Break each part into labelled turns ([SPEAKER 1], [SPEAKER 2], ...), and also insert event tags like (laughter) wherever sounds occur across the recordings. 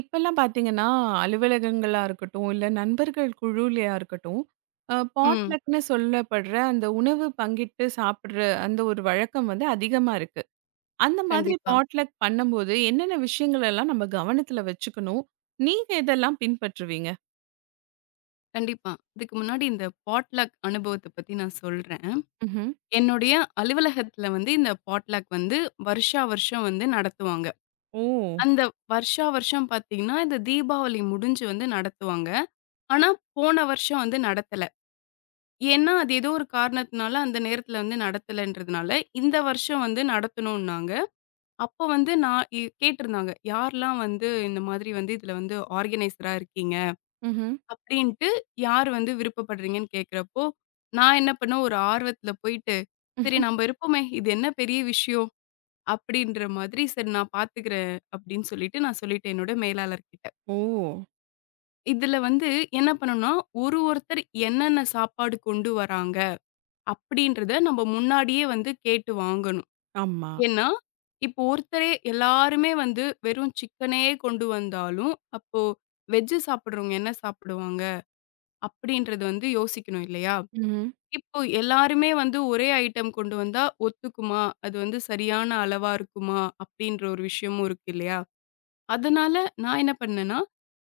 [SPEAKER 1] இப்பல்லாம் பார்த்தீங்கன்னா, அலுவலகங்களா இருக்கட்டும், இல்ல நண்பர்கள் குழுலயா இருக்கட்டும்,
[SPEAKER 2] ம்.
[SPEAKER 1] பாட்லக்ன்னு சொல்லப்படுற அந்த உணவு பங்கிட்டு சாப்பிடுற அந்த ஒரு வழக்கம் வந்து அதிகமா இருக்கு. அந்த மாதிரி
[SPEAKER 2] கண்டிப்பா,
[SPEAKER 1] பாட்லக் பண்ணும்போது என்னென்ன விஷயங்கள் எல்லாம் நம்ம கவனத்துல வச்சுக்கணும்? நீங்க எதெல்லாம் பின்பற்றுவீங்க?
[SPEAKER 2] கண்டிப்பா. இதுக்கு முன்னாடி இந்த பாட்லக் அனுபவத்த பத்தி நான் சொல்றேன்.
[SPEAKER 1] ம்ஹ்ம்.
[SPEAKER 2] என்னுடைய அலுவலகத்துல வந்து இந்த பாட்லக் வந்து வருஷா வருஷம் வந்து நடத்துவாங்க.
[SPEAKER 1] ஓ!
[SPEAKER 2] அந்த வருஷா வருஷம் பார்த்தீங்கன்னா, இந்த தீபாவளி முடிஞ்சு வந்து நடத்துவாங்க. ஆனா, போன வருஷம் வந்து நடத்தல. ஏன்னா, அது ஏதோ ஒரு காரணத்தினால அந்த நேரத்துல வந்து நடத்தலன்றதுனால, இந்த வருஷம் வந்து நடத்தணும்னாங்க. அப்போ வந்து நான் கேட்டிருந்தாங்க. யார்லாம் வந்து இந்த மாதிரி வந்து இதுல வந்து ஆர்கனைசரா இருக்கீங்க?
[SPEAKER 1] ம்ஹ்ம்.
[SPEAKER 2] அப்படின்ட்டு யார் வந்து விருப்பப்படுறீங்கன்னு கேட்கிறப்போ, நான் என்ன பண்ணேன் ஒரு ஆர்வத்தில போயிட்டு, "சரி நம்ப இருப்போமே! இது என்ன பெரிய விஷயம்?" அப்படின்ற மாதிரி, "சரி நான் பார்த்துக்கிறேன்" அப்படின்னு சொல்லிட்டு நான் சொல்லிட்டேன் என்னோட மேலாளர்கிட்ட.
[SPEAKER 1] ஓ!
[SPEAKER 2] இதில வந்து என்ன பண்ணணும்னா, ஒருத்தர் என்னென்ன சாப்பாடு கொண்டு வராங்க, அப்படின்றத நம்ப முன்னாடியே வந்து கேட்டு வாங்கணும்.
[SPEAKER 1] ஆமா.
[SPEAKER 2] ஏன்னா, இப்போ ஒருத்தரே எல்லாருமே வந்து வெறும் சிக்கனே கொண்டு வந்தாலும், அப்போ வெஜ் சாப்பிடுறவங்க என்ன சாப்பிடுவாங்க? அப்படின்றது வந்து யோசிக்கணும் இல்லையா?
[SPEAKER 1] ம்ஹ்ம்.
[SPEAKER 2] இப்போ எல்லாருமே வந்து ஒரே ஐட்டம் கொண்டு வந்தா ஒத்துக்குமா? அது வந்து சரியான அளவா இருக்குமா? அப்படின்ற ஒரு விஷயமும் இருக்கு இல்லையா? அதனால நான் என்ன பண்ணேன்னா,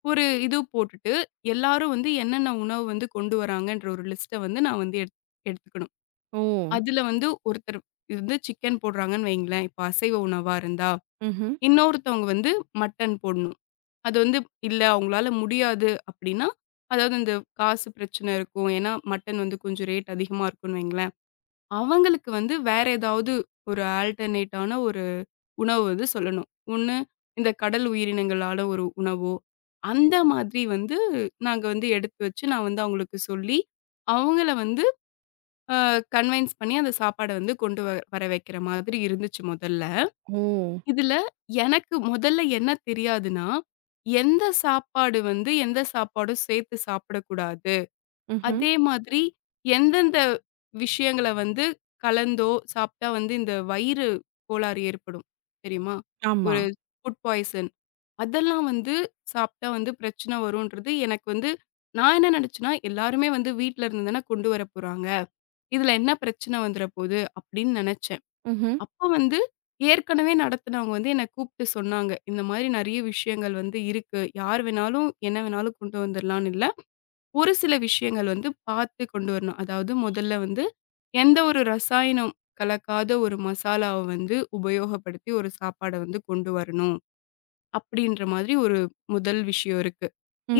[SPEAKER 2] ஒரு இது போட்டுட்டு எல்லாரும் வந்து என்னென்ன உணவு வந்து கொண்டு வராங்கன்ற ஒரு லிஸ்ட்ட வந்து நான் வந்து எடுத்துக்கணும்.
[SPEAKER 1] ஓ!
[SPEAKER 2] அதுல வந்து ஒருத்தர் வந்து சிக்கன் போடுறாங்கன்னு வைங்களேன், இப்போ அசைவ உணவா இருந்தா,
[SPEAKER 1] ம்ஹ்ம்.
[SPEAKER 2] இன்னொருத்தவங்க வந்து மட்டன் போடணும். அது வந்து இல்ல அவங்களால முடியாது அப்படின்னா, அதாவது இந்த காசு பிரச்சனை இருக்கும். ஏன்னா மட்டன் வந்து கொஞ்சம் ரேட் அதிகமா இருக்கும்னு வைங்களேன். அவங்களுக்கு வந்து வேற ஏதாவது ஒரு ஆல்டர்னேட்டான ஒரு உணவு வந்து சொல்லணும். ஒண்ணு இந்த கடல் உயிரினங்களால ஒரு உணவோ, அந்த மாதிரி வந்து நாங்க வந்து எடுத்து வச்சு, நான் வந்து அவங்களுக்கு சொல்லி, அவங்கள வந்து அ கன்வின்ஸ் பண்ணி அந்த சாப்பாட வந்து கொண்டு வ வர வைக்கிற மாதிரி இருந்துச்சு முதல்ல.
[SPEAKER 1] ஓ!
[SPEAKER 2] இதுல எனக்கு முதல்ல என்ன தெரியாதுன்னா, எந்த சாப்பாடு வந்து எந்த சாப்பாடும் சேர்த்து சாப்பிடக்கூடாது.
[SPEAKER 1] ம்ஹ்ம்.
[SPEAKER 2] அதே மாதிரி எந்தெந்த விஷயங்கள வந்து கலந்தோ சாப்பிட்டா வந்து இந்த வயிறு கோளாறு ஏற்படும் தெரியுமா?
[SPEAKER 1] ஆமா.
[SPEAKER 2] ஒரு ஃபுட் பாய்சன் அதெல்லாம் வந்து சாப்பிட்டா வந்து பிரச்சனை வருன்றது எனக்கு வந்து நான் என்ன நினைச்சேன்னா, எல்லாருமே வந்து வீட்ல இருந்து தானே கொண்டு வரப் போறாங்க. இதுல என்ன பிரச்சனை வந்துற போகுது அப்படின்னு நினைச்சேன்.
[SPEAKER 1] ம்ஹ்ம்.
[SPEAKER 2] அப்ப வந்து ஏற்கனவே நடத்துனவங்க வந்து என்ன கூப்பிட்டு சொன்னாங்க. இந்த மாதிரி நிறைய விஷயங்கள் வந்து இருக்கு. யார் வேணாலும் என்ன வேணாலும் கொண்டு வந்துரலாம்னு இல்ல. ஒரு சில விஷயங்கள் வந்து பார்த்து கொண்டு வரணும். அதாவது முதல்ல வந்து எந்த ஒரு ரசாயனம் கலக்காத ஒரு மசாலாவ வந்து உபயோகப்படுத்தி ஒரு சாப்பாட வந்து கொண்டு வரணும். அப்படின்ற மாதிரி ஒரு முதல் விஷயம் இருக்கு.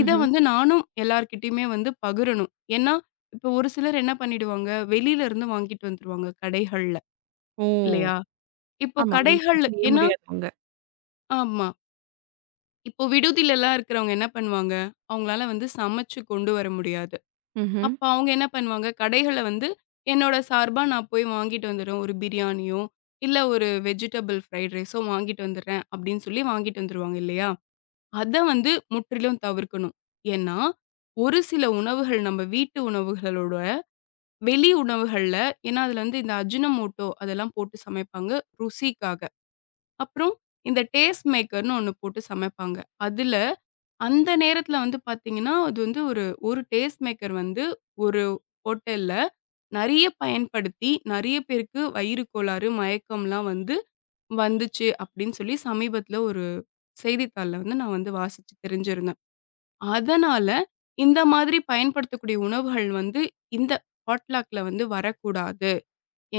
[SPEAKER 2] இத வந்து நானும் எல்லார்கிட்டயுமே வந்து பகிரணும். ஏன்னா, இப்போ ஒரு சிலர் என்ன பண்ணிடுவாங்க, வெளியில இருந்து வாங்கிட்டு வந்துருவாங்க கடைகள்ல,
[SPEAKER 1] ஓ!
[SPEAKER 2] இல்லையா? இப்போ
[SPEAKER 1] ஆமா. வீட்ல
[SPEAKER 2] கடைகள்ல
[SPEAKER 1] செய்ய
[SPEAKER 2] ஏன்னா
[SPEAKER 1] முடியாதவங்க.
[SPEAKER 2] ஆமா. இப்போ விடுதிலலாம் இருக்கிறவங்க என்ன பண்ணுவாங்க, அவங்களால வந்து சமைச்சு கொண்டு வர முடியாது.
[SPEAKER 1] ம்ஹ்ம்.
[SPEAKER 2] அப்ப அவங்க என்ன பண்ணுவாங்க, கடைகள்ல வந்து என்னோட சார்பா நான் போய் வாங்கிட்டு வந்துடுவேன். ஒரு பிரியாணியோ, இல்ல ஒரு வெஜிடபிள் ஃப்ரைட் ரைஸோ வாங்கிட்டு வந்துடுறேன் அப்படின்னு சொல்லி வாங்கிட்டு வந்துருவாங்க இல்லையா? அத வந்து முற்றிலும் தவிர்க்கணும். ஏன்னா, ஒரு சில உணவுகள் நம்ம வீட்டு உணவுகளோட வெளி உணவுகள்ல ஏன்னா அதுல வந்து இந்த அஜினோமோட்டோ அதெல்லாம் போட்டு சமைப்பாங்க ருசிக்காக. அப்புறம் இந்த டேஸ்ட் மேக்கர்ன்னு ஒண்ணு போட்டு சமைப்பாங்க. அதுல அந்த நேரத்துல வந்து பாத்தீங்கன்னா, அது வந்து ஒரு, ஒரு டேஸ்ட் மேக்கர் வந்து ஒரு ஹோட்டல்ல நெறைய பயன்படுத்தி, நெறைய பேருக்கு வயிறு கோளாறு, மயக்கம்லாம் வந்து வந்துச்சு அப்டின்னு சொல்லி சமீபத்துல ஒரு செய்தித்தாள்ல வந்து நான் வந்து வாசிச்சு தெரிஞ்சிருந்தேன். அதனால இந்த மாதிரி பயன்படுத்தக்கூடிய உணவுகள் வந்து இந்த ஹாட்லாக்ல வந்து வரக்கூடாது.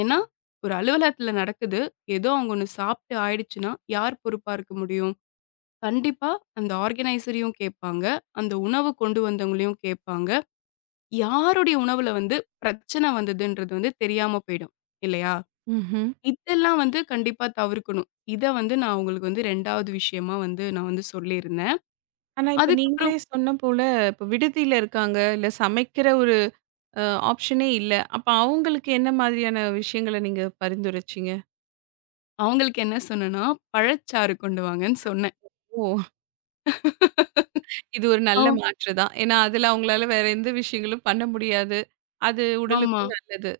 [SPEAKER 2] ஏன்னா, ஒரு அலுவலகத்துல நடக்குது. ஏதோ அவங்க ஒண்ணு சாப்ட்டு ஆயிடுச்சுன்னா, யார் பொறுப்பா இருக்க முடியும்? கண்டிப்பா. அந்த ஆர்கனைசரையும் கேட்பாங்க. அந்த உணவு கொண்டு வந்தவங்களையும் கேட்பாங்க. யாருடைய உணவுல வந்து பிரச்சனை வந்ததுன்றது வந்து தெரியாம போயிடும். இல்லையா?
[SPEAKER 1] ம்ஹ்ம்.
[SPEAKER 2] இதெல்லாம் வந்து கண்டிப்பா தவிர்க்கணும். இத வந்து நான் அவங்களுக்கு வந்து 2வது விஷயமா வந்து நான் வந்து சொல்லியிருந்தேன்.
[SPEAKER 1] ஆனா, இப்ப நீங்களே
[SPEAKER 2] அதுக்கப்புறம்
[SPEAKER 1] சொன்ன போல, இப்ப விடுதியில இருக்காங்க. இல்ல சமைக்கிற ஒரு அ ஆப்ஷனே இல்ல. அப்ப அவங்களுக்கு என்ன மாதிரியான விஷயங்கள நீங்க பரிந்துரைச்சீங்க?
[SPEAKER 2] அவங்களுக்கு என்ன சொன்னேன்னா, பழச்சாறு கொண்டு வாங்கன்னு சொன்னேன்.
[SPEAKER 1] ஓ! இது ஒரு நல்ல
[SPEAKER 2] அவ்
[SPEAKER 1] மாற்று தான். ஏன்னா, அதுல அவங்களால வேற எந்த விஷயங்களும் பண்ண முடியாது. அது
[SPEAKER 2] ஆமா.
[SPEAKER 1] உடலுக்கும் நல்லது.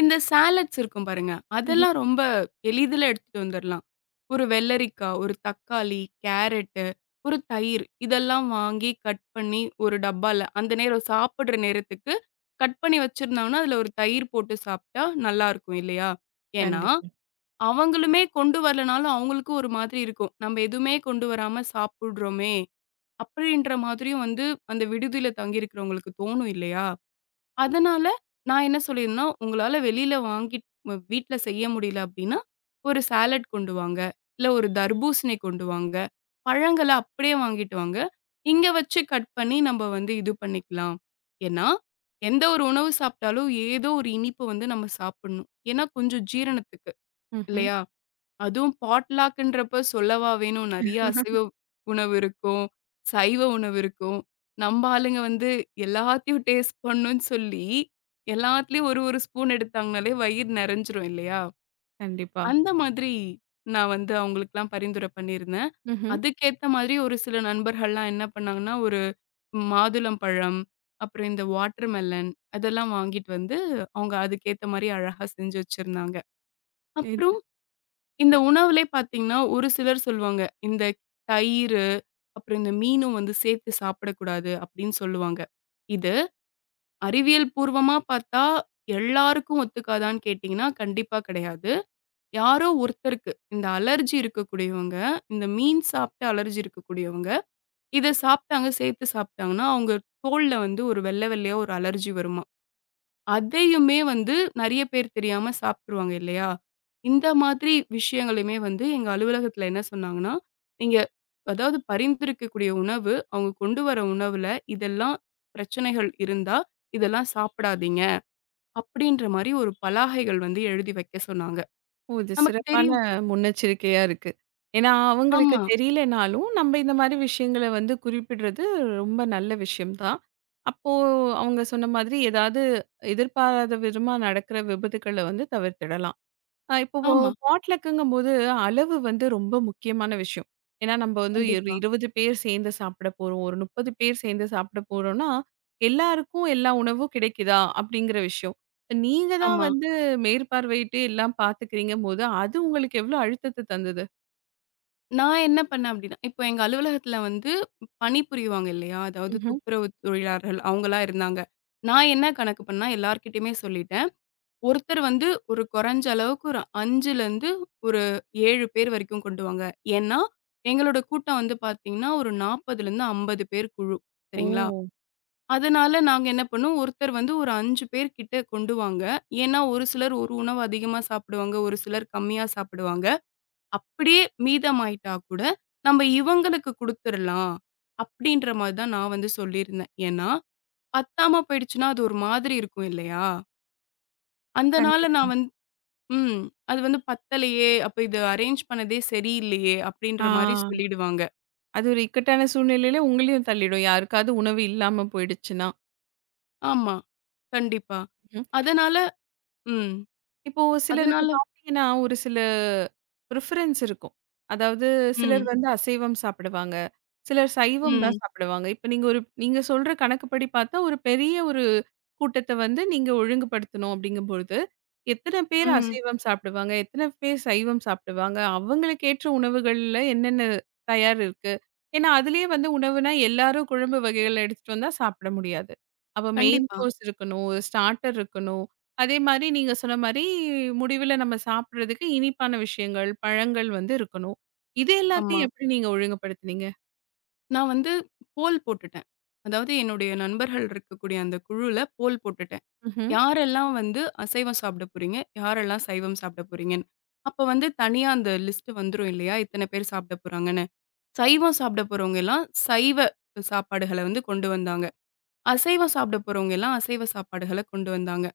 [SPEAKER 2] இந்த சாலட்ஸ் இருக்கும் பாருங்க.
[SPEAKER 1] ம்ஹ்ம்.
[SPEAKER 2] அதெல்லாம் ரொம்ப எளிதில எடுத்துட்டு வந்துரலாம். ஒரு வெள்ளரிக்கா, ஒரு தக்காளி, கேரட்டு, ஒரு தயிர் இதெல்லாம் வாங்கி கட் பண்ணி ஒரு டப்பால அந்த நேரம் சாப்பிடுற நேரத்துக்கு கட் பண்ணி வச்சிருந்தாங்கன்னா, அதுல ஒரு தயிர் போட்டு சாப்பிட்டா நல்லாருக்கும் இல்லையா? ஏன்னா,
[SPEAKER 1] கண்டிப்பா.
[SPEAKER 2] அவங்களுமே கொண்டு வரலனாலும் அவங்களுக்கு ஒரு மாதிரி இருக்கும். நம்ம எதுவுமே கொண்டு வராம சாப்பிடுறோமே! அப்படின்ற மாதிரியும் வந்து அந்த விடுதியில தங்கியிருக்கிறவங்களுக்கு தோணும் இல்லையா? அதனால நான் என்ன சொல்லியிருந்தேன்னா, உங்களால வெளியில வாங்கிட் வீட்ல செய்ய முடியல அப்படின்னா, ஒரு சாலட் கொண்டு வாங்க. இல்ல ஒரு தர்பூசணி கொண்டு வாங்க. பழங்கள அப்படியே வாங்கிட்டு வாங்க. இங்க வச்சு கட் பண்ணி நம்ம வந்து இது பண்ணிக்கலாம். ஏன்னா, எந்த ஒரு உணவு சாப்பிட்டாலும் ஏதோ ஒரு இனிப்பு வந்து நம்ம சாப்பிடணும். ஏன்னா, கொஞ்சம் ஜீரணத்துக்கு
[SPEAKER 1] ம்ஹ்ம்.
[SPEAKER 2] இல்லையா? அதுவும் பாட்லாக்ன்றப்ப சொல்லவா வேணும். நெறைய அசைவ உணவு இருக்கும். சைவ உணவு இருக்கும். நம்ம ஆளுங்க வந்து எல்லாத்தையும் டேஸ்ட் பண்ணுன்னு சொல்லி, எல்லாத்துலயும் ஒரு ஒரு ஸ்பூன் எடுத்தாங்கனாலே வயிறு நெறஞ்சிரும் இல்லையா?
[SPEAKER 1] கண்டிப்பா.
[SPEAKER 2] அந்த மாதிரி நான் வந்து அவங்களுக்குலாம் பரிந்துரை பண்ணியிருந்தேன்.
[SPEAKER 1] ம்ஹ்ம்.
[SPEAKER 2] அதுக்கேத்த மாதிரி ஒரு சில நண்பர்கள்லாம் என்ன பண்ணாங்கன்னா, ஒரு மாதுளம்பழம், அப்புறம் இந்த வாட்டர்மெலன் அதெல்லாம் வாங்கிட்டு வந்து அவங்க அதுக்கேத்த மாரி அழகா செஞ்சு வச்சிருந்தாங்க.
[SPEAKER 1] இது
[SPEAKER 2] அப்புறம் இந்த உணவுலே பார்த்தீங்கன்னா, ஒரு சிலர் சொல்லுவாங்க, இந்த தயிரு, அப்புறம் இந்த மீனும் வந்து சேர்த்து சாப்பிடக்கூடாது அப்படின்னு சொல்லுவாங்க. இது அறிவியல் பூர்வமா பார்த்தா, எல்லாருக்கும் ஒத்துக்காதான்னு கேட்டீங்கன்னா, கண்டிப்பா கிடையாது. யாரோ ஒருத்தருக்கு, இந்த அலர்ஜி இருக்கக்கூடியவங்க, இந்த மீன் சாப்பிட்டு அலர்ஜி இருக்கக்கூடியவங்க, இத சாப்பிட்டாங்க, சேர்த்து சாப்பிட்டாங்கன்னா, அவங்க தோல்ல வந்து ஒரு வெள்ள வெள்ளையா ஒரு அலர்ஜி வருமாம். அதையுமே வந்து நெறைய பேர் தெரியாம சாப்ட்டுருவாங்க இல்லையா? இந்த மாதிரி விஷயங்களையுமே வந்து எங்க அலுவலகத்துல என்ன சொன்னாங்கன்னா, நீங்க அதாவது பரிந்துரைக்கக்கூடிய உணவு, அவங்க கொண்டு வர உணவுல இதெல்லாம் பிரச்சனைகள் இருந்தா, இதெல்லாம் சாப்பிடாதீங்க. அப்படின்ற மாரி ஒரு பலாகைகள் வந்து எழுதி வைக்க சொன்னாங்க.
[SPEAKER 1] ஓ! இது
[SPEAKER 2] நமக்கு
[SPEAKER 1] சிறப்பான
[SPEAKER 2] தெரியும்.
[SPEAKER 1] முன்னெச்சரிக்கையா இருக்கு. ஏன்னா, அவங்களுக்கு
[SPEAKER 2] ஆமா,
[SPEAKER 1] தெரியலனாலும், நம்ம இந்த மாரி விஷயங்கள வந்து குறிப்பிடுறது ரொம்ப நல்ல விஷயம் தான். அப்போ அவங்க சொன்ன மாதிரி ஏதாவது எதிர்பாராத விதமா நடக்கிற விபத்துக்கள வந்து தவிர்த்திடலாம். இப்போ
[SPEAKER 2] ஆமா.
[SPEAKER 1] பாட்லக்குங்கும்போது அளவு வந்து ரொம்ப முக்கியமான விஷயம். ஏன்னா நம்ம வந்து ஒரு
[SPEAKER 2] கண்டிப்பா.
[SPEAKER 1] 20 பேர் சேர்ந்து சாப்பிட போறோம். ஒரு 30 பேர் சேர்ந்து சாப்பிட போறோம்னா, எல்லாருக்கும் எல்லா உணவும் கிடைக்குதா? அப்படிங்கிற விஷயம். இப்ப நீங்க தான்
[SPEAKER 2] ஆமா.
[SPEAKER 1] வந்து மேற்பார்வையிட்டு எல்லாம் பார்த்துக்கிறீங்கம்போது, அது உங்களுக்கு எவ்வளோ அழுத்தத்த தந்தது?
[SPEAKER 2] நான் என்ன பண்ணேன் அப்டின்னா, இப்போ எங்க அலுவலகத்துல வந்து பணி புரிவாங்க இல்லையா? அதாவது
[SPEAKER 1] ம்ஹ்ம்.
[SPEAKER 2] துப்புரவு தொழிலாளர்கள் அவங்கலாம் இருந்தாங்க. நான் என்ன கணக்கு பண்ணா எல்லார்கிட்டயுமே சொல்லிட்டேன். ஒருத்தர் வந்து ஒரு கொறஞ்ச அளவுக்கு ஒரு 5லருந்து ஒரு 7 பேர் வரைக்கும் கொண்டு வாங்க. ஏன்னா, எங்களோட கூட்டம் வந்து பாத்தீங்கன்னா, ஒரு 40லருந்து 50 பேர் குழு.
[SPEAKER 1] ஓ!
[SPEAKER 2] சரிங்களா? அதனால நாங்க என்ன பண்ணோம், ஒருத்தர் வந்து ஒரு 5 பேர் கிட்ட கொண்டு வாங்க. ஏன்னா, ஒரு சிலர் ஒரு உணவு அதிகமா சாப்பிடுவாங்க, ஒரு சிலர் கம்மியா சாப்பிடுவாங்க. அப்படியே மீதமாயிட்டா கூட, நம்ம இவங்களுக்கு குடுத்துறலாம். அப்படின்ற மாரி தான் நான் வந்து சொல்லியிருந்தேன். ஏன்னா, பத்தாம போயிடுச்சுன்னா, அது ஒரு மாதிரி இருக்கும் இல்லையா? அந்த நாள்ல
[SPEAKER 1] கண்டிப்பா.
[SPEAKER 2] நான் வந்து ம். அது வந்து பத்தலையே, அப்ப இது அரேஞ்ச் பண்ணதே சரியில்லையே, அப்படின்ற
[SPEAKER 1] ஆ
[SPEAKER 2] மாரி சொல்லிடுவாங்க.
[SPEAKER 1] அது ஒரு இக்கட்டான சூழ்நிலையில உங்களையும் தள்ளிடும். யாருக்காவது உணவு இல்லாம போயிடுச்சுன்னா.
[SPEAKER 2] ஆமா. கண்டிப்பா. அதனால ம்.
[SPEAKER 1] இப்போ சிலருக்கு
[SPEAKER 2] அதனால
[SPEAKER 1] பார்த்தீங்கன்னா, ஒரு சில ப்ரிஃபரன்ஸ் இருக்கும். அதாவது சிலர்
[SPEAKER 2] ம்,
[SPEAKER 1] வந்து அசைவம் சாப்பிடுவாங்க. சிலர் சைவம் ம். தான்
[SPEAKER 2] ம்,
[SPEAKER 1] சாப்பிடுவாங்க. இப்ப நீங்க சொல்ற கணக்குப்படி பார்த்தா, ஒரு பெரிய ஒரு கூட்டத்த வந்து நீங்க ஒழுங்குபடுத்தணும் அப்படிங்கும்பொழுது, எத்தன பேர்
[SPEAKER 2] ம்.
[SPEAKER 1] அசைவம் சாப்பிடுவாங்க? எத்தன பேர் சைவம் சாப்பிடுவாங்க? அவங்களுக்கு ஏற்ற உணவுகள்ல என்னென்ன தயார் இருக்கு? ஏன்னா, அதிலேயே வந்து உணவுனா எல்லாரும் குழம்பு வகைகள் எடுத்துட்டு வந்தா சாப்பிட முடியாது. அப்ப மெயின்
[SPEAKER 2] கண்டிப்பா.
[SPEAKER 1] கோர்ஸ் இருக்கணும், ஒரு ஸ்டார்ட்டர் இருக்கணும். அதே மாரி நீங்க சொன்ன மாரி, முடிவுல நம்ம சாப்பிடுறதுக்கு இனிப்பான விஷயங்கள், பழங்கள் வந்து இருக்கணும். இது
[SPEAKER 2] ஆமா.
[SPEAKER 1] எல்லாத்தையும் எப்படி நீங்க ஒழுங்குபடுத்துனீங்க?
[SPEAKER 2] நான் வந்து போல் போட்டுட்டேன். அதாவது என்னுடைய நண்பர்கள் இருக்கக்கூடிய அந்த குழுல போல் போட்டுட்டேன்.
[SPEAKER 1] ம்ஹ்ம்.
[SPEAKER 2] யாரெல்லாம் வந்து அசைவம் சாப்பிட போறீங்க? யாரெல்லாம் சைவம் சாப்பிட போறீங்கன்னு. அப்ப வந்து தனியா அந்த லிஸ்ட் வந்துரும் இல்லையா? இத்தன பேர் சாப்பிட போறாங்கன்னு. சைவம் சாப்பிட போறவங்க எல்லாம் சைவ சாப்பாடுகள வந்து கொண்டு வந்தாங்க. அசைவம் சாப்பிட போறவங்க எல்லாம் அசைவ சாப்பாடுகள கொண்டு வந்தாங்க.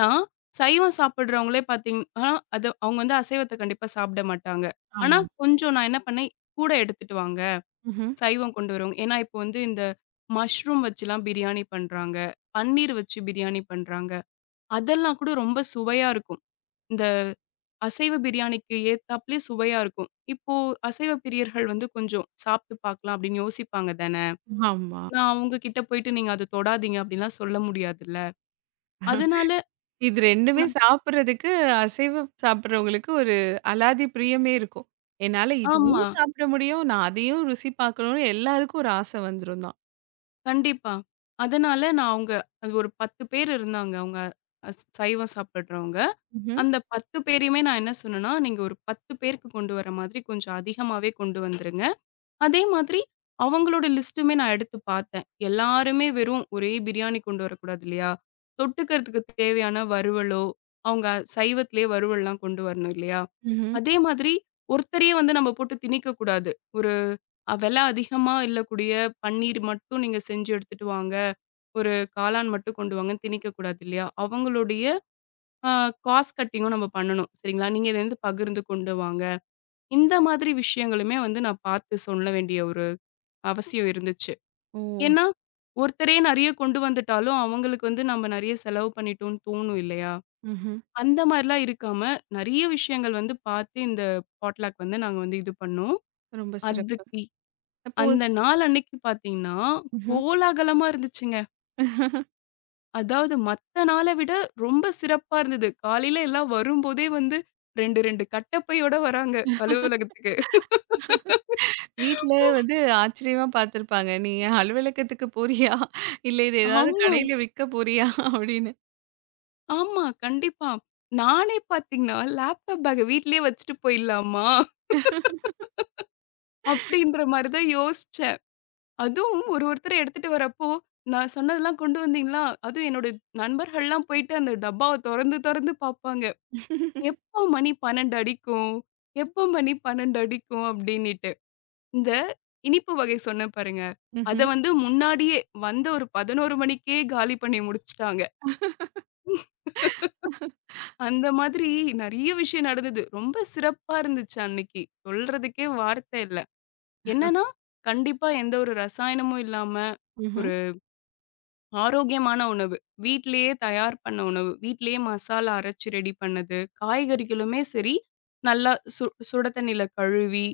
[SPEAKER 2] நான் சைவம் சாப்பிடுறவங்களே பார்த்தீங்கன்னா, அது அவங்க வந்து அசைவத்த கண்டிப்பா சாப்பிட மாட்டாங்க. ஆனா
[SPEAKER 1] ஆமா.
[SPEAKER 2] கொஞ்சம் நான் என்ன பண்ணேன், கூட எடுத்துட்டு வாங்க.
[SPEAKER 1] ம்ஹ்ம்.
[SPEAKER 2] சைவம் கொண்டு வரவங்க. ஏன்னா இப்போ வந்து இந்த மஷ்ரூம் வச்சுலாம் பிரியாணி பண்றாங்க. பன்னீர் வச்சு பிரியாணி பண்றாங்க. அதெல்லாம் கூட ரொம்ப சுவையா இருக்கும். இந்த அசைவ பிரியாணிக்கு ஏத்தாப்லயே சுவையா இருக்கும். இப்போ அசைவ பிரியர்கள் வந்து கொஞ்சம் சாப்பிட்டு பார்க்கலாம் அப்படின்னு யோசிப்பாங்க தானே!
[SPEAKER 1] ஆமா.
[SPEAKER 2] நான் அவங்க கிட்ட போயிட்டு நீங்க அத தொடாதீங்க அப்படிலாம் சொல்ல முடியாதுல்ல. அதனால
[SPEAKER 1] இது 2மே
[SPEAKER 2] ந
[SPEAKER 1] சாப்பிடுறதுக்கு அசைவம் சாப்பிடுறவங்களுக்கு ஒரு அலாதி பிரியமே இருக்கும். என்னால இதுவும்
[SPEAKER 2] ஆமா.
[SPEAKER 1] சாப்பிட முடியும், நான் அதையும் ருசி பார்க்கணும்னு எல்லாருக்கும் ஒரு ஆசை வந்துரும் தான்.
[SPEAKER 2] கண்டிப்பா. அதனால நான் அவங்க அது ஒரு 10 பேர் இருந்தாங்க. அவங்க அ சைவம் சாப்பிடுறவங்க.
[SPEAKER 1] ம்ஹ்ம்.
[SPEAKER 2] அந்த 10 பேரையுமே நான் என்ன சொன்னேன்னா, நீங்க ஒரு 10 பேருக்கு கொண்டு வர மாதிரி கொஞ்சம் அதிகமாவே கொண்டு வந்துருங்க. அதே மாதிரி அவங்களோட லிஸ்ட்டுமே நான் எடுத்து பார்த்தேன். எல்லாருமே வெறும் ஒரே பிரியாணி கொண்டு வரக்கூடாது இல்லையா? தொட்டுக்கிறதுக்கு தேவையான வறுவலோ, அவங்க சைவத்திலேயே வறுவல்லாம் கொண்டு வரணும் இல்லையா?
[SPEAKER 1] ம்ஹ்ம்.
[SPEAKER 2] அதே மாதிரி ஒருத்தரையே வந்து நம்ம போட்டு திணிக்கக்கூடாது. ஒரு விலை அதிகமா இல்லக்கூடிய பன்னீர் மட்டும் நீங்க செஞ்சு எடுத்துட்டு வாங்க. ஒரு காளான் மட்டும் கொண்டு வாங்கன்னு திணிக்கக்கூடாது இல்லையா? அவங்களுடைய அ காஸ்ட் கட்டிங்கும் நம்ம பண்ணணும். சரிங்களா? நீங்க இத வந்து பகிர்ந்து கொண்டு வாங்க. இந்த மாதிரி விஷயங்களுமே வந்து நான் பார்த்து சொல்ல வேண்டிய ஒரு அவசியம் இருந்துச்சு.
[SPEAKER 1] ஓ!
[SPEAKER 2] ஏன்னா, ஒருத்தரே நெறைய கொண்டு வந்துட்டாலும், அவங்களுக்கு வந்து நம்ம நெறைய செலவு பண்ணிட்டோம்ன்னு தோணும் இல்லையா?
[SPEAKER 1] ம்ஹ்ம்.
[SPEAKER 2] அந்த மாரிலாம் இருக்காம, நெறைய விஷயங்கள் வந்து பார்த்து இந்த பாட்லாக் வந்து நாங்க வந்து இது பண்ணோம்.
[SPEAKER 1] ரொம்ப சிறப்பு.
[SPEAKER 2] அதுக்கு
[SPEAKER 1] அப்போ
[SPEAKER 2] அந்த நாள் அன்னைக்கு பார்த்தீங்கன்னா,
[SPEAKER 1] ம்ஹ்ம்.
[SPEAKER 2] கோலாகலமா இருந்துச்சுங்க.
[SPEAKER 1] (laughs)
[SPEAKER 2] அதாவது மத்த நாள விட ரொம்ப சிறப்பா இருந்தது. காலையில எல்லாம் வரும்போதே வந்து 2, 2 கட்டப்பையோட வராங்க அலுவலகத்துக்கு.
[SPEAKER 1] வீட்ல வந்து ஆச்சரியமா பார்த்திருப்பாங்க. "நீ அலுவலகத்துக்கு போறியா? இல்ல இது ஏதாவது
[SPEAKER 2] ஆமா,
[SPEAKER 1] கடையில விக்க போறியா?" அப்படின்னு.
[SPEAKER 2] ஆமா. கண்டிப்பா. நானே பார்த்தீங்கன்னா, லேப்டாப் பேக்க வீட்லயே வச்சுட்டு போயிடலாமா? அப்படின்ற மாரி தான் யோசிச்சேன். அதுவும் ஒரு ஒருத்தர் எடுத்துட்டு வரப்போ, நான் சொன்னதெல்லாம் கொண்டு வந்தீங்களா? அதுவும் என்னோட நண்பர்கள்லாம் போயிட்டு அந்த டப்பாவ தொறந்து தொறந்து பாப்பாங்க. எப்போ மணி 12 அடிக்கும்? எப்போ மணி 12 அடிக்கும்? அப்படின்னிட்டு. இந்த இனிப்பு வகை சொன்னேன் பாருங்க. அத
[SPEAKER 1] ம்ஹ்ம்.
[SPEAKER 2] வந்து முன்னாடியே வந்த ஒரு 11 மணிக்கே காலி பண்ணி முடிச்சுட்டாங்க. அந்த மாதிரி நெறைய விஷயம் நடந்தது. ரொம்ப சிறப்பா இருந்துச்சு அன்னைக்கு. சொல்றதுக்கே வார்த்தை இல்ல. என்னன்னா, கண்டிப்பா எந்த ஒரு ரசாயனமும் இல்லாம,
[SPEAKER 1] ம்ஹ்ம்.
[SPEAKER 2] ஒரு ஆரோக்கியமான உணவு. வீட்லயே தயார் பண்ண உணவு. வீட்லயே மசாலா அரைச்சு ரெடி பண்ணது. காய்கறிகளுமே சரி, நல்லா சுட தண்ணீல கழுவி,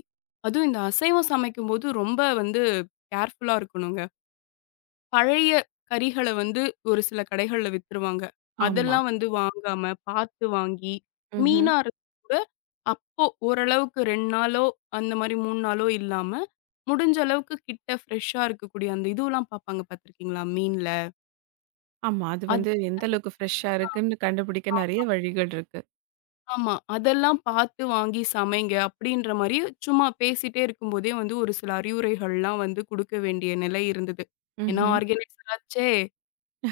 [SPEAKER 2] அதுவும் இந்த அசைவம் சமைக்கும்போது ரொம்ப வந்து கேர்ஃபுல்லா இருக்கணுங்க. பழைய கறிகள வந்து ஒரு சில கடைகள்ல வித்துருவாங்க.
[SPEAKER 1] ஆமா.
[SPEAKER 2] அதெல்லாம் வந்து வாங்காம, பார்த்து வாங்கி,
[SPEAKER 1] ம்ஹ்ம்.
[SPEAKER 2] மீனா இருந்தா கூட அப்போ ஓரளவுக்கு 2 நாளோ, அந்த மாரி 3 நாளோ இல்லாம, முடிஞ்ச அளவுக்கு கிட்ட ஃப்ரெஷ்ஷா இருக்கக்கூடிய அந்த இதுவெல்லாம் பார்ப்பாங்க பார்த்துருக்கீங்களா? மீன்ல.
[SPEAKER 1] ஆமா. அது
[SPEAKER 2] அது
[SPEAKER 1] வந்து எந்த
[SPEAKER 2] அது
[SPEAKER 1] அளவுக்கு ஃப்ரெஷ்ஷா இருக்குன்னு கண்டுபிடிக்க நெறைய வழிகள் இருக்கு.
[SPEAKER 2] ஆமா. அதெல்லாம் பார்த்து வாங்கி சமைங்க அப்படின்ற மாரி சும்மா பேசிட்டே இருக்கும்போதே வந்து ஒரு சில அறிவுரைகள்லாம் வந்து குடுக்க வேண்டிய நிலை இருந்தது. ஏன்னா
[SPEAKER 1] ம்ஹ்ம்.
[SPEAKER 2] ஆர்கனைசர் ஆச்சே,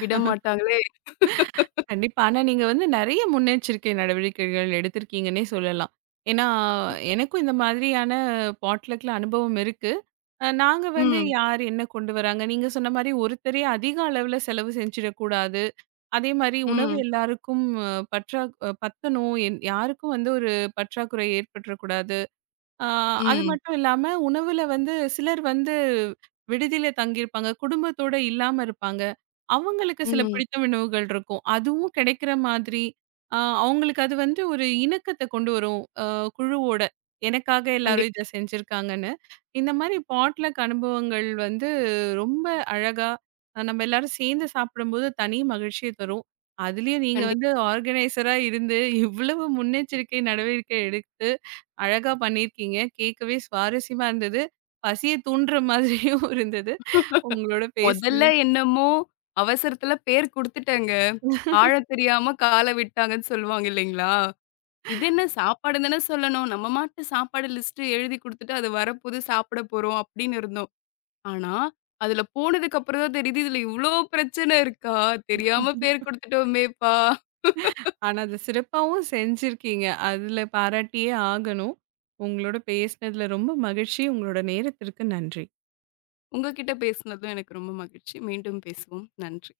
[SPEAKER 2] விடமாட்டாங்களே.
[SPEAKER 1] கண்டிப்பா. ஆனா நீங்க வந்து நெறைய முன்னெச்சரிக்கை நடவடிக்கைகள் எடுத்திருக்கீங்கன்னே சொல்லலாம். ஏன்னா, எனக்கும் இந்த மாதிரியான பாட்லக்ல அனுபவம் இருக்கு. நாங்க வந்து
[SPEAKER 2] ம்,
[SPEAKER 1] யார் என்ன கொண்டு வராங்க, நீங்க சொன்ன மாரி ஒருத்தரே அதிக அளவுல செலவு செஞ்சிடக்கூடாது. அதே மாரி உணவு
[SPEAKER 2] ம்,
[SPEAKER 1] எல்லாருக்கும் பற்றா பத்தணும். யாருக்கும் வந்து ஒரு பற்றாக்குறை ஏற்பட்டுறக்கூடாது. ஆ அது
[SPEAKER 2] ம்,
[SPEAKER 1] மட்டும் இல்லாம, உணவுல வந்து சிலர் வந்து விடுதியில தங்கியிருப்பாங்க. குடும்பத்தோட இல்லாம இருப்பாங்க. அவங்களுக்கு சில
[SPEAKER 2] ம்.
[SPEAKER 1] பிடித்த உணவுகள் இருக்கும். அதுவும் கிடைக்கிற மாதிரி, அ அவங்களுக்கு அது வந்து ஒரு இணக்கத்த கொண்டு வரும். குழுவோட. எனக்காக எல்லாரும்
[SPEAKER 2] கண்டிப்பா,
[SPEAKER 1] இத செஞ்சிருக்காங்கன்னு. இந்த மாரி பாட்லக் அனுபவங்கள் வந்து ரொம்ப அழகா, நம்ம எல்லாரும் சேர்ந்து சாப்பிடும்போது தனி மகிழ்ச்சிய தரும். அதுலயும் நீங்க
[SPEAKER 2] கண்டிப்பா.
[SPEAKER 1] வந்து ஆர்கனைசரா இருந்து இவ்வளவு முன்னெச்சரிக்கை நடவடிக்கை எடுத்து அழகா பண்ணியிருக்கீங்க. கேட்கவே சுவாரஸ்யமா இருந்தது. பசிய தூண்டுற மாதிரியும் (laughs) இருந்தது. உங்களோட
[SPEAKER 2] மொதல்ல
[SPEAKER 1] பேசுனது.
[SPEAKER 2] என்னமோ அவசரத்துல பேர் குடுத்துட்டேங்க. ஆழத் தெரியாம கால விட்டாங்கன்னு சொல்லுவாங்க இல்லைங்களா? இது என்ன சாப்பாடு தானே சொல்லணும். நம்ம மாட்டு சாப்பாடு லிஸ்ட் எழுதி குடுத்துட்டு அது வரப்போது சாப்பிட போறோம் அப்படின்னு இருந்தோம். ஆனா, அதுல போனதுக்கு அப்புறம் தான் தெரியுது, இதுல இவ்ளோ பிரச்சனை இருக்கா? தெரியாம பேர் குடுத்துட்டோமேப்பா!
[SPEAKER 1] ஆனா, அத சிறப்பாவும் செஞ்சிருக்கீங்க. அதுல பாராட்டியே ஆகணும். உங்களோட பேசினதுல ரொம்ப மகிழ்ச்சி. உங்களோட நேரத்திற்கு நன்றி.
[SPEAKER 2] உங்க கிட்ட பேசினதும் எனக்கு ரொம்ப மகிழ்ச்சி. மீண்டும் பேசுவோம். நன்றி.